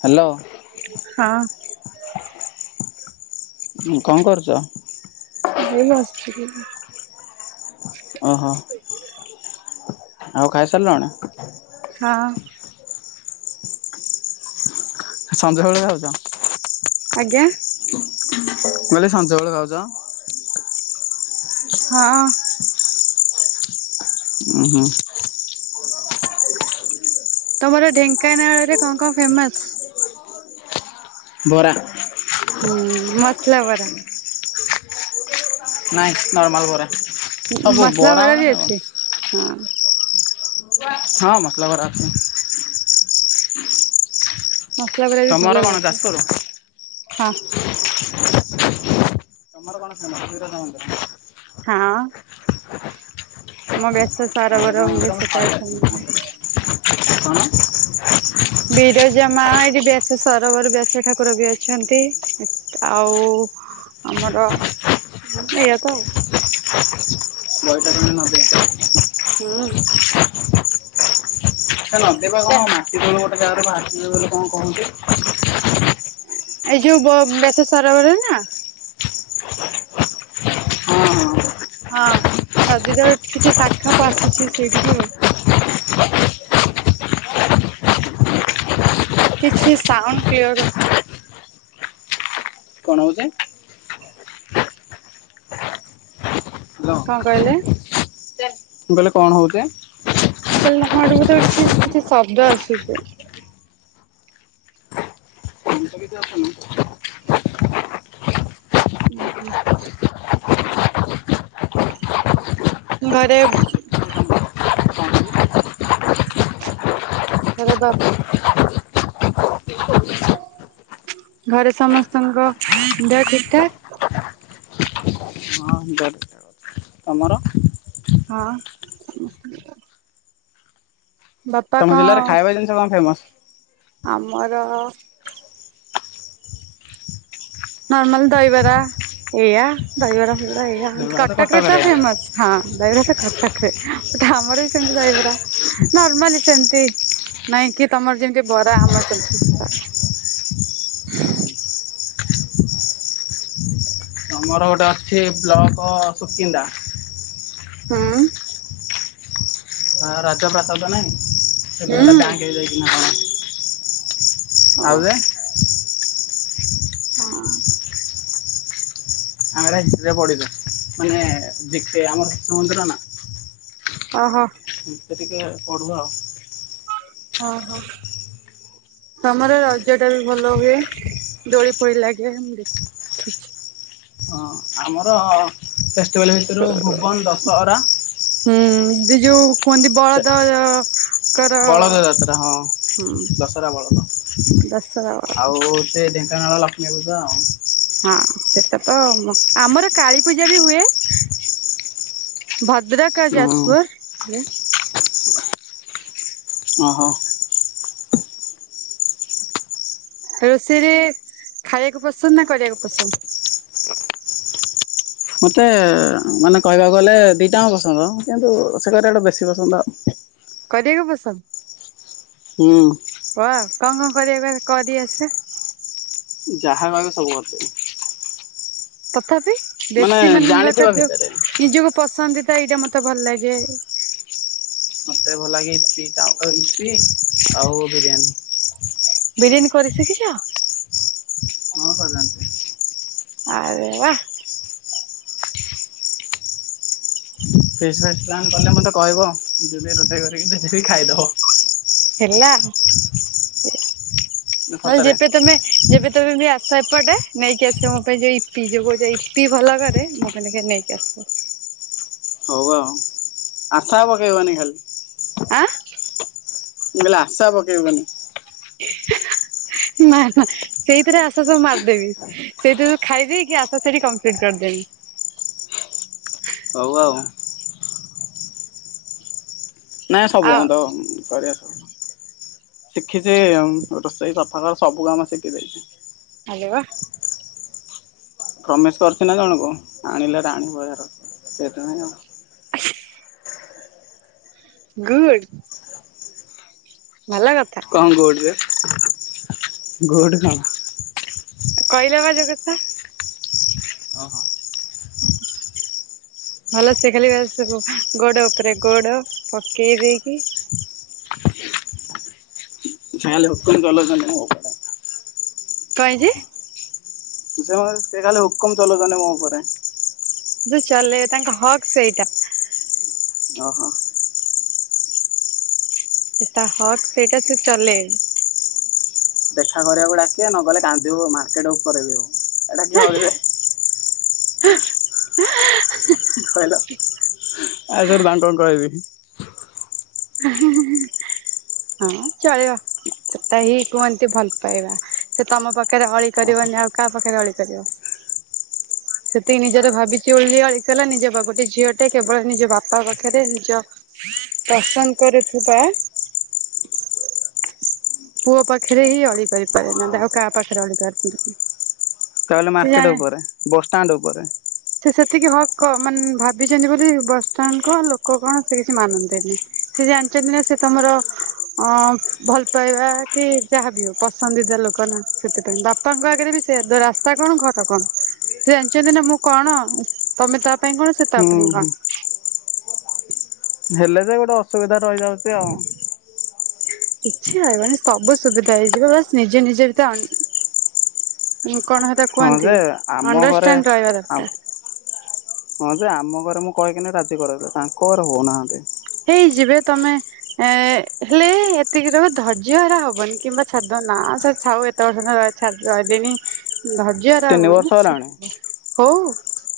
Hello. ହଁ। ଉଁ କଣ କରୁଚ? ଏଇ ବସିଥିଲି ଓହୋଃ। ଆଉ ଖାଇ ସାରିଲଣି? ହଁ। ସଞ୍ଜବେଳେ ଖାଉଚ? ଆଜ୍ଞା? ମୁ କହିଲି ସଞ୍ଜବେଳେ ଖାଉଚ? ହଁ। ଉଁ ହୁଁ। [unintelligible] ତମର ଢେଙ୍କାନାଳରେ କଣ କଣ ଫେମସ? ବରା। ହୁଁ ମସଲା ବରା। ନାଇଁ ନର୍ମାଲ ବରା। ସବୁ ମସଲା ବରା ମାନେ ବି ଅଛି ହଁ। ହଁ ମସଲା ବରା ଅଛି। ମସଲା ବରା ବି ଭଲ ତମର କଣ ଲାଗେ। ଯାଜପୁର? ହଁ। ତମର କଣ ଫେମସ [unintelligible] ହଁ ମୋ ବେଶ ବିରଜା ସରବର ମନ୍ଦିର ହୁଏ ମୁଁ ଥରେ ସେତେବେଳ ଯାଇଥିଲି ସମୟ। କଣ? ବିରଜା ମା ଏଠି ବ୍ୟସ ସରୋବର ବ୍ୟାସ ଠାକୁର ବି ଅଛନ୍ତି। ଆଉ ଆମର ଏଇଆ ତ ଆଉ। ବୈତରଣୀ ନଦୀରେ ହୁଁ। ସେ ନଦୀ ବା କଣ ମାଟି ତଳୁ ଗୋଟେ ଜାଗାରୁ ବାହାରିଚି ବୋଲି କଣ କହନ୍ତି। ଏଇ ଯୋଉ ବ ବ୍ୟାସ ସରୋବର ନା! ହଁ ହଁ ହଁ ନଦୀର କିଛି ଶାଖା ପା ଆସିଛି ସେଇଠିକି ଆଉ। କିଛି ସାଉଣ୍ଡ କିଲର୍ ଆ କଣ ହଉଛି? ହ୍ୟାଲୋ କଣ କହିଲେ? ମୁଁ କହିଲି କଣ ହଉଛି? ମୁଁ କହିଲି ଆପଣଙ୍କ ଆଡୁ ତ କିଛି କିଛି ଶବ୍ଦ ଆସୁଛି। ପଞ୍ଚବିଦ୍ୟା ଅଛନ୍ତି ନା! ଉଁ ହୁଁ। ଘରେ ଆରେ ବାପ ଘରେ ସମସ୍ତଙ୍କ ଦେହ ଠିକ୍ ଠାକ୍? ହଁ ଦେହ ଠିକ୍ ଠାକ୍। ତମର? ହଁ। ବାପା ତମ କଣ ଜିଲ୍ଲାରେ ଖାଇବା ଜିନିଷ କଣ ଫେମସ? ଆମର ନର୍ମାଲ ଦହିବରା ଏଇଆ ଦହିବରା ଫଇବରା ଏଇଆ କଟକରେ ତ ଫେମସ୍। ହଁ ଦହିବରା ତ କଟକରେ ବଟ ଆମର ବି ସେମିତି ଦହବରା। ନର୍ମାଲି ସେମତି ନାଇଁ କି ତମର ଯେମିତି ବରା ଆମର ସେମତି [unintelligible] ତମର ଗୋଟେ ଅଛି ବ୍ଲକ ସୁକିନ୍ଦା ହୁଁ। ହଁ ରାଜପ୍ରାସାଦ ନାଇଁ ଏବେ ସେଟା ହୁଁ ବ୍ୟାଙ୍କ ହେଇଯାଇଛି ନା କଣ? ଓ ଆଉ ଯେ ହଁ। ଆମେ ହେରା ହି଼ଷ୍ଟ୍ରି ରେ ପଢ଼ିଚୁ ମାନେ [unintelligible] ଆମର ଶିଶୁ ମନ୍ଦିର ନା! ଅ ହ। ଏମତି ଟିକେ ପଢିବ ଆଉ। ଓ ହୋ ତମର ରଜଟା ବି ଭଲ ହୁଏ। ଦୋଳି ଫୋଳୀ ଲାଗେ ଦେଖିଛି। ହଁ ଆମର ଫେଷ୍ଟିଭାଲ ଭିତରୁ ଭୁବନ ଦଶହରା। ହୁଁ ଏବେ ଯୋଉ କୁହନ୍ତି ସେ ବଳଦ ଙ୍କର ବଳଦ ଯାତ୍ରା ହଁ ହୁଁ ଦଶରା ବଳଦ। ଦଶରା ଆଉ ସେ ଢେଙ୍କାନାଳ ଲକ୍ଷ୍ମୀପୂଜା ଆଉ ହଁ ସେଟା ତ ଆମର କାଳୀ ପୂଜା ବି ହୁଏ। ଭଦ୍ରକ ହୁଁ ଯାଜପୁରରେ। ଅହ। ରୋଷେଇରେ ଖାଇବାକୁ ପସନ୍ଦ ନା କରିବାକୁ ପସନ୍ଦ? ମୋତେ ମାନେ କହିବାକୁ ଗଲେ ଦିଇଟାଙ୍କ ପସନ୍ଦ କିନ୍ତୁ ସେ କରିବାଟା ବେଶୀ ପସନ୍ଦ ଆ କରିବାକୁ ପସନ୍ଦ। ହୁଁ। ଓହ କଣ କଣ କରିବା କରି ଆସେ? ଯାହା କହିବେ ସବୁ କରିଦେବି। ତଥାପି ବେଶୀ ମାନେ ଜାଣିଥିବା ଦରକାର ଯୋଉ ଭିତରେ ନିଜକୁ ପସନ୍ଦ ତ ଏଇଟା ମତେ ଭଲ ଲାଗେ। ମୋତେ ଭଲ ଲାଗେ [unintelligible] ଆଉ ବିରିୟାନୀ। ବିରିୟାନୀ କରି ଶିଖିଛ? ହଁ କରିଥାନ୍ତି। ଆରେ ବା ପ୍ଲାନ୍ କଲେ ମତେ କହିବ ଯିବି ରୋଷେଇ କରିକି ଦେବି ଖାଇଦବ। ହେଲା ନହେଲେ ସତରେ ଯେବେ ତମେ ଯେବେ [inaudible] ବି ଆସ ଏପଟେ ନେଇକି ଆସିବା ମୋ ପାଇଁ ଯୋଉ ଇପି ଯୋଉ କହୁଛ ଇପି ଭଲ କରେ ମୋ ପାଇଁ ନେଇକି ଆସିବ। ହଉ ଆଉ ଆଶା ଆଉ ପକେଇବନି ଖାଲି। ଆଁ। ମୁଁ କହିଲି ଆଶା ପକେଇବନି। ନା ନା ସେଇଥିରେ ଆଶା ସବୁ ମାରିଦେବି। ସେଇଥିରେ ଖାଇଦେଇକି ଆଶା ସେଇଠି କମ୍ପ୍ଲିଟ କରିଦେବି। ହଉ ଆଉ। ନାଇଁ ସବୁ ଆଉ ବନ୍ଦ ଘରେ। ଶିଖିଛି ରୋଷେଇ ସଫାକ ସବୁ କାମ ଶିଖିଯାଇଛି। ଆରେ ବା ପ୍ରମିଶ କରିଛି ନା ଜଣକୁ ଆଣିଲେ ରାଣୀ ଭଳିଆ ରଖିବି ସେଥିପାଇଁ ଆ ହ ଗୁଡ଼। ଭଲ କଥା। କଣ କହୁଥିଲେ ଗୁଡ଼୍ ନୁହେଁ। କହିଲେ ବା ଯୋଉ କଥା। ଓହୋ। ହ ଭଲ ସିଏ ଖାଲି ସବୁ ଗୋଡ ଉପରେ ଗୋଡ ପକେଇ ଦେଇକି [inaudible] କଣ ହେଇଛି? ସେମାନେ ସେ ଖାଲି ହୁକୁମ ଚଲୁଉଛନ୍ତି ମୋ ଉପରେ। ହୁକୁମ ଚଳେଇବେ ତାଙ୍କ ହକ୍ ସେଇଟା। ଓହୋ ସେଟା ହକ୍ ସେଇଟା ସେ ଚଲେଣି ଦେଖା କରିବାକୁ ଡାକିଵା ନ ଗଲେ କାନ୍ଦିବ ମାର୍କେଟ ଉପରେ ବି। [unintelligible] ହରିବେ ହ [unintelligible] ଖହିଲ ଆ ସରେ ତାଙ୍କୁ କଣ କହବି? ହଁ ଚଳିବ ସେଟା ହିଁ କୁହନ୍ତି ଭଲ ପାଇବା। ସେ ତମ ପାଖରେ ଅଳି ଓହୋ କରିବନି ଆଉ କାହା ପାଖରେ ଅଳି କରିବ। ସେତିକି ନିଜର ଭାବିଛି ବୋଲି ଏକଲା ନିଜ ଗୋଟେ ଝିଅଟେ କେବଳ ନିଜ ବାପା ପାଖରେ ନିଜ ପସନ୍ଦ କରୁଥିବା ପୁଅ ପାଖରେ ହିଁ ଅଳି କରିପାରେ ନାଲେ ଆଉ କାହା ପାଖରେ ଅଳି ପାରେନା। ତାହାଲେ ମାର୍କେଟ ଉପରେ ବସଷ୍ଟାଣ୍ଡ ଉପରେ। ସେ ସେତିକି ହକ୍ ମାନେ ଭାବିଛନ୍ତି ବୋଲି ବସଷ୍ଟାଣ୍ଡ କହ ଲୋକ କଣ ସେ କିଛି ମାନନ୍ତିନି। ସେ ଜାଣିଛନ୍ତି ନା ସେ ତମର ଅ ଭଲ ପାଇବା କି ଯାହା ବିି ହଉ ପସନ୍ଦିଦ ଲୋକ ନା ସେଥିପାଇଁ ବାପାଙ୍କ ଆଗରେ ବି ସେ ଦ ତା କଣ କ ତ କଣ ସେ ଜାଣିଛନ୍ତି ନା ମୁଁ କଣ ତମେ ତା ପାଇଁ କଣ ସେ ତା ହୁଁ ପାଇଁ ହୁଁ କଣ। ହେଲେ ଯେ ଗୋଟେ ଅସୁବିଧା ରହିଯାଉଛି ଆଉ। କିଛି ଆ ମାନ ସବୁ ସୁବିଧା ହେଇଯିବ ଵାସ୍ ନିଜେ ନିଜେ ଭିତରେ କଣ [unintelligible] ହଁ ଯେ ଆମ ଘରେ ଅଣ୍ଡରଷ୍ଟାଣ୍ଡ ରହିବା ଦରକାର। ହଁ ଯେ ଆମ ଘରେ ମୁଁ କହିକିନି ରାଜି କରଉଚି ତାଙ୍କ ଘରେ ହଉନାହାନ୍ତି। ହେଇଯିବେ ତମେ ଏ ହେଲେ ଏତିକି ର ଧୈର୍ଯ୍ୟ ହରା ହବନି କିମ୍ବା ଛାଡି [unintelligible] ସ ଛା ରହିଲେଣି। ଧର୍ଯ୍ୟହରା ତିନି ବର୍ଷ ହେଲାଣି ହବନି ହଉ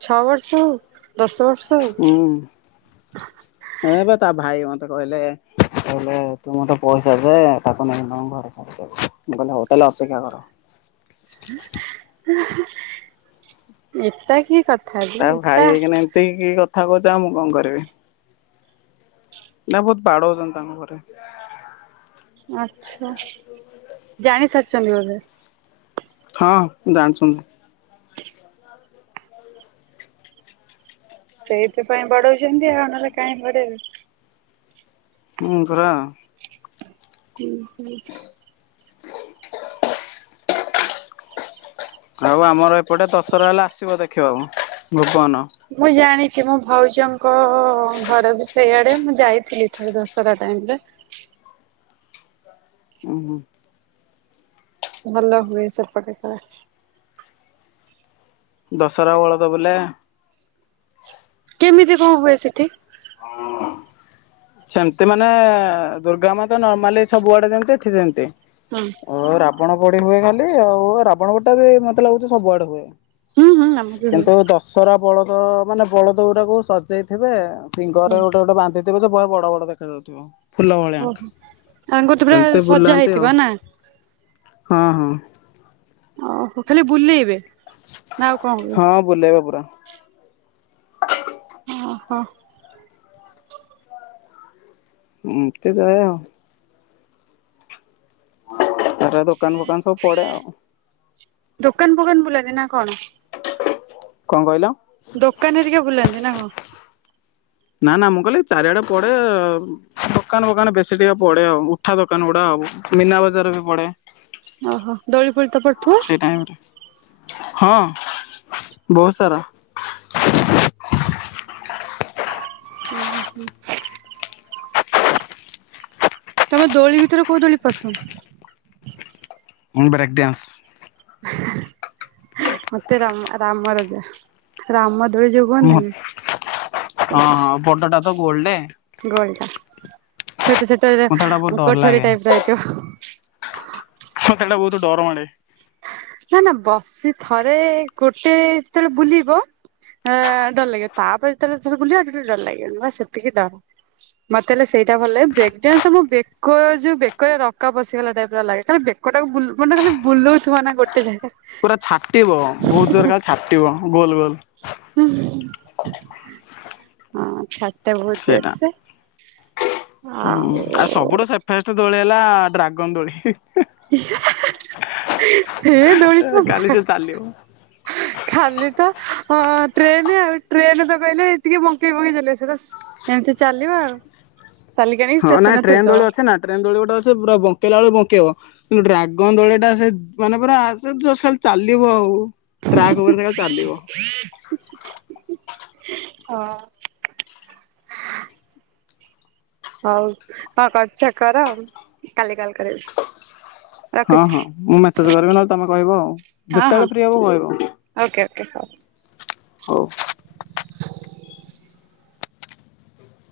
ଛଅ ବର୍ଷ ହଉ। ଦଶ ବର୍ଷ ହଉ। ନାଇଁ ତା ଭାଇ ମ କହିଲେ କହିଲେ ତୁ ମତେ ପଇସା ଦେ ତାକୁ ନେଇ ତମ ଘରେ ଭଲ ହବ ଅପେକ୍ଷା କର। ଏଟ କି କଥା ଯେ ଏଟା ଏତିକ କଥା କହୁଛ ଆଉ ମୁଁ କଣ କରିବି। ନା ବହୁତ ବାଡଉଛନ୍ତି ତାଙ୍କ ଘରେ। ଆଛା ଜାଣି ସାରିଛନ୍ତି ବୋଧେ। ହଁ ଜାଣିଛନ୍ତି। ସେଇଥିପାଇଁ ଵାଡଉଛନ୍ତି ଆଉ ନହେଲେ କାଇହିଁ ବଡେଇବେ। ମୁଁ ପରା। ହ [unintelligible] ଆଉ ଆମର ଏପଟେ ଦଶହରା ହେଲା ଆସିବ ଦେଖିବାକୁ, ଭୁବନ। ମୁଁ ଜାଣିଛି ମୋ ଭଉଜଙ୍କ ଘରେ ବି ସେଇଆଡେ ମୁଁ ଯାଇଥିଲି ଥରେ ଦଶରା ଟାଇମ ରେ। [unintelligible] ଭଲ ହୁଏ ସେପଟେ କାଳେ। ଦଶହରା ବଳଦ ବୁଲେ। କେମିତି କଣ ହୁଏ ସେଠି? ସେମତି ମାନେ ଦୁର୍ଗା ମା ତ ନର୍ମାଲି ସବୁଆଡେ ଯେମତି ଏଠି ସେମତି। ହଁ ଓ ରାବଣ ପୋଡ଼ି ହୁଏ ଖାଲି ଆଉ ରାବଣ ପୋଡ଼ିଟାବି ମତେ ଲାଗୁଚି ସବୁଆଡ଼େ ହୁଏ। ହୁଁ ହୁଁ ଆମର ବି ହୁଏ କିନ୍ତୁ ଦଶହରା ବଳଦ ମାନେ ବଳଦ ଉରାକୁ ସ ଦେଇଥିବେ ଶିଙ୍ଗରେ ହୁଁ। ଗୋଟେ ଗୋଟେ ବାନ୍ଧିଥିବେ ବହେ ବଡ଼ ବଡ଼ ଦେଖାଯାଉଥିବ। ଫୁଲ ଭଳିଆ ଓହୋ ତାଙ୍କର ତ ପୁରା ସେମିତି ସଜା ବୁଲାନ୍ତି ହେଇଥିବ ଆଉ ନା? ହଁ ହଁ। ଓହୋ ଖାଲି ବୁଲେଇବେ ନାଆଉ କଣ ହୁଏ? ବୁଲିଇବେ ପୁରା। ଓହୋ। ଏମିତି ହୁଏ ଆଉ। ତାପରେ ଦୋକାନ ଫୋକାନ ସବୁ ପଡ଼େ ଆଉ। ଦୋକାନ ଫୋକାନ ବୁଲାନ୍ତି ନାକଣ? କଁ କଇଁଲ? ଦୋକାନ ହେରିକା ବୁଲାନ୍ତି ନାକଣ? ନା ନା ମୁଁ କଇଲି ଚାରିଆଡ଼େ ପଡ଼େ ଦୋକାନ ଫୋକାନ ବେଶୀ ଟିକେ ପଡ଼େ ଆଉ। ଉଠା ଦୋକାନ ଗୁଡ଼ା ଆଉ ମୀନା ବଜାରବି ପଡ଼େ। ଓହୋ ଦୋଳି ଫୋଳିତ ପଡୁଥିବ। ସେଇ ଟାଇମରେ ହଁ ବହୁତ୍ ସାରା। ଉଁ ହୁଁ ହୁଁ। ତମେ ଦୋଳି ଭିତରେ କୋଉ ଦୋଳି ପସନ୍ଦ? ମୁଁ ବ୍ରେକଡ୍ୟାନ୍ସ। ମତେ ରମ ରାମ ରଜା ରାମ ଦୋଳି ଯୋଉ ମୁ ହଁ କୁହନ୍ତିନି ହଁ ବଡ଼ଟାତ ଗୋଲଟେ? ଗୋଲଟା ଛୋଟ ଛୋଟରା ମୁଁ ତ ହେଟା ବହୁତ ଡର କୋଠରୀ ଲାଗେ ଟାଇପର ହେଇଥିବ। ମତେ ହେଟା ବହୁତ୍ ଡର ମାଡ଼େ। ନା ନା ବସି ଥରେ ଗୋଟେ ଯେତେଳେ ବୁଲିବ ଏଁ ଡର ଲାଗିବ ତାପରେ ଯେତେବେଳେ ଥର ବୁଲିବାକୁ ଡର ଲାଗିବନି ବାସ୍ ସେତିକି ଡର। ମତେ ହେଲେ ସେଇଟା ଭଲ ଲାଗେ ବ୍ରେକ୍ ଡାନ୍ସଟା ମୁଁ ବେକ ଯୋଉ ବେକରେ ରକା ପଶିଗଲା ଟାଇପର ଲାଗେ ଖାଲି ବେ କଟାକୁ ବୁଲୁ ମାନେ ଖାଲି ବୁଲଉଥୁବନା ଗୋଟେ ଜାଗା। ପୁରା ଛାଟିବ ବହୁତ୍ ଜୋରେ କାଳେ ଛାଟିବ ଗୋଲ୍ ଗୋଲ୍। ହଁ ଛା ଏଟା ଭୋଉତ୍ ସେଇଟା। ଜୋର୍ଶ ହୁଁ ଆଉ ସବୁଠୁ ଫାଷ୍ଟ ଦୋଳି ହେଲା ଡ୍ରାଗନ୍ ଦୋଳି ହେ ହେ ହେ। ସେ ଦୋଳିତ କାଲି ଭା ସେ ଚାଲିବ। ଖାଲିତ ଅଁ ଟ୍ରେନ୍ ଆଉ ଟ୍ରେନତ କହିଲେ ଟିକେ ବଙ୍କେଇ ବଙ୍କେଇ ବଙ୍କେଇ ଚାଲିବ ସେତ ଏମିତି ଚାଲିବ ଆଉ ଚାଲିକି ଆଣି ଷ୍ଟେସନ୍ ରେ ଥୋଇଦବ। ଟ୍ରେନ୍ ଦୋଳି ଗୋଟେ ଅଛି ପୁରା ବଙ୍କେଇଲା ଆଳୁ ବଙ୍କେଇବ କିନ୍ତୁ ଡ୍ରାଗନ୍ ଦୋଳିଟା ସେ ମାନେ ପୁରା ସେ ଜୋସ୍ ଖାଲି ଚାଲିବ ଆଉ। ଟ୍ରାକ୍ ଉପରେ ସେଖାଲି ଚାଲିିବ। ହଁ। ହଉ କଣ କରୁଚ କର କାଲି କଲ୍ କରିବି? ହଁ ରଖୁଛି ହଁ ମୁଁ ମେସେଜ୍ କରିବି ନହଲେ ତମେ କଇବ ଆଉ ହଁ ହଁ ଯେତେବେଳେ ଫ୍ରି ହବ କଇବ? ଓକେ ଓକେ ହଉ। ହଉ। [inaudible]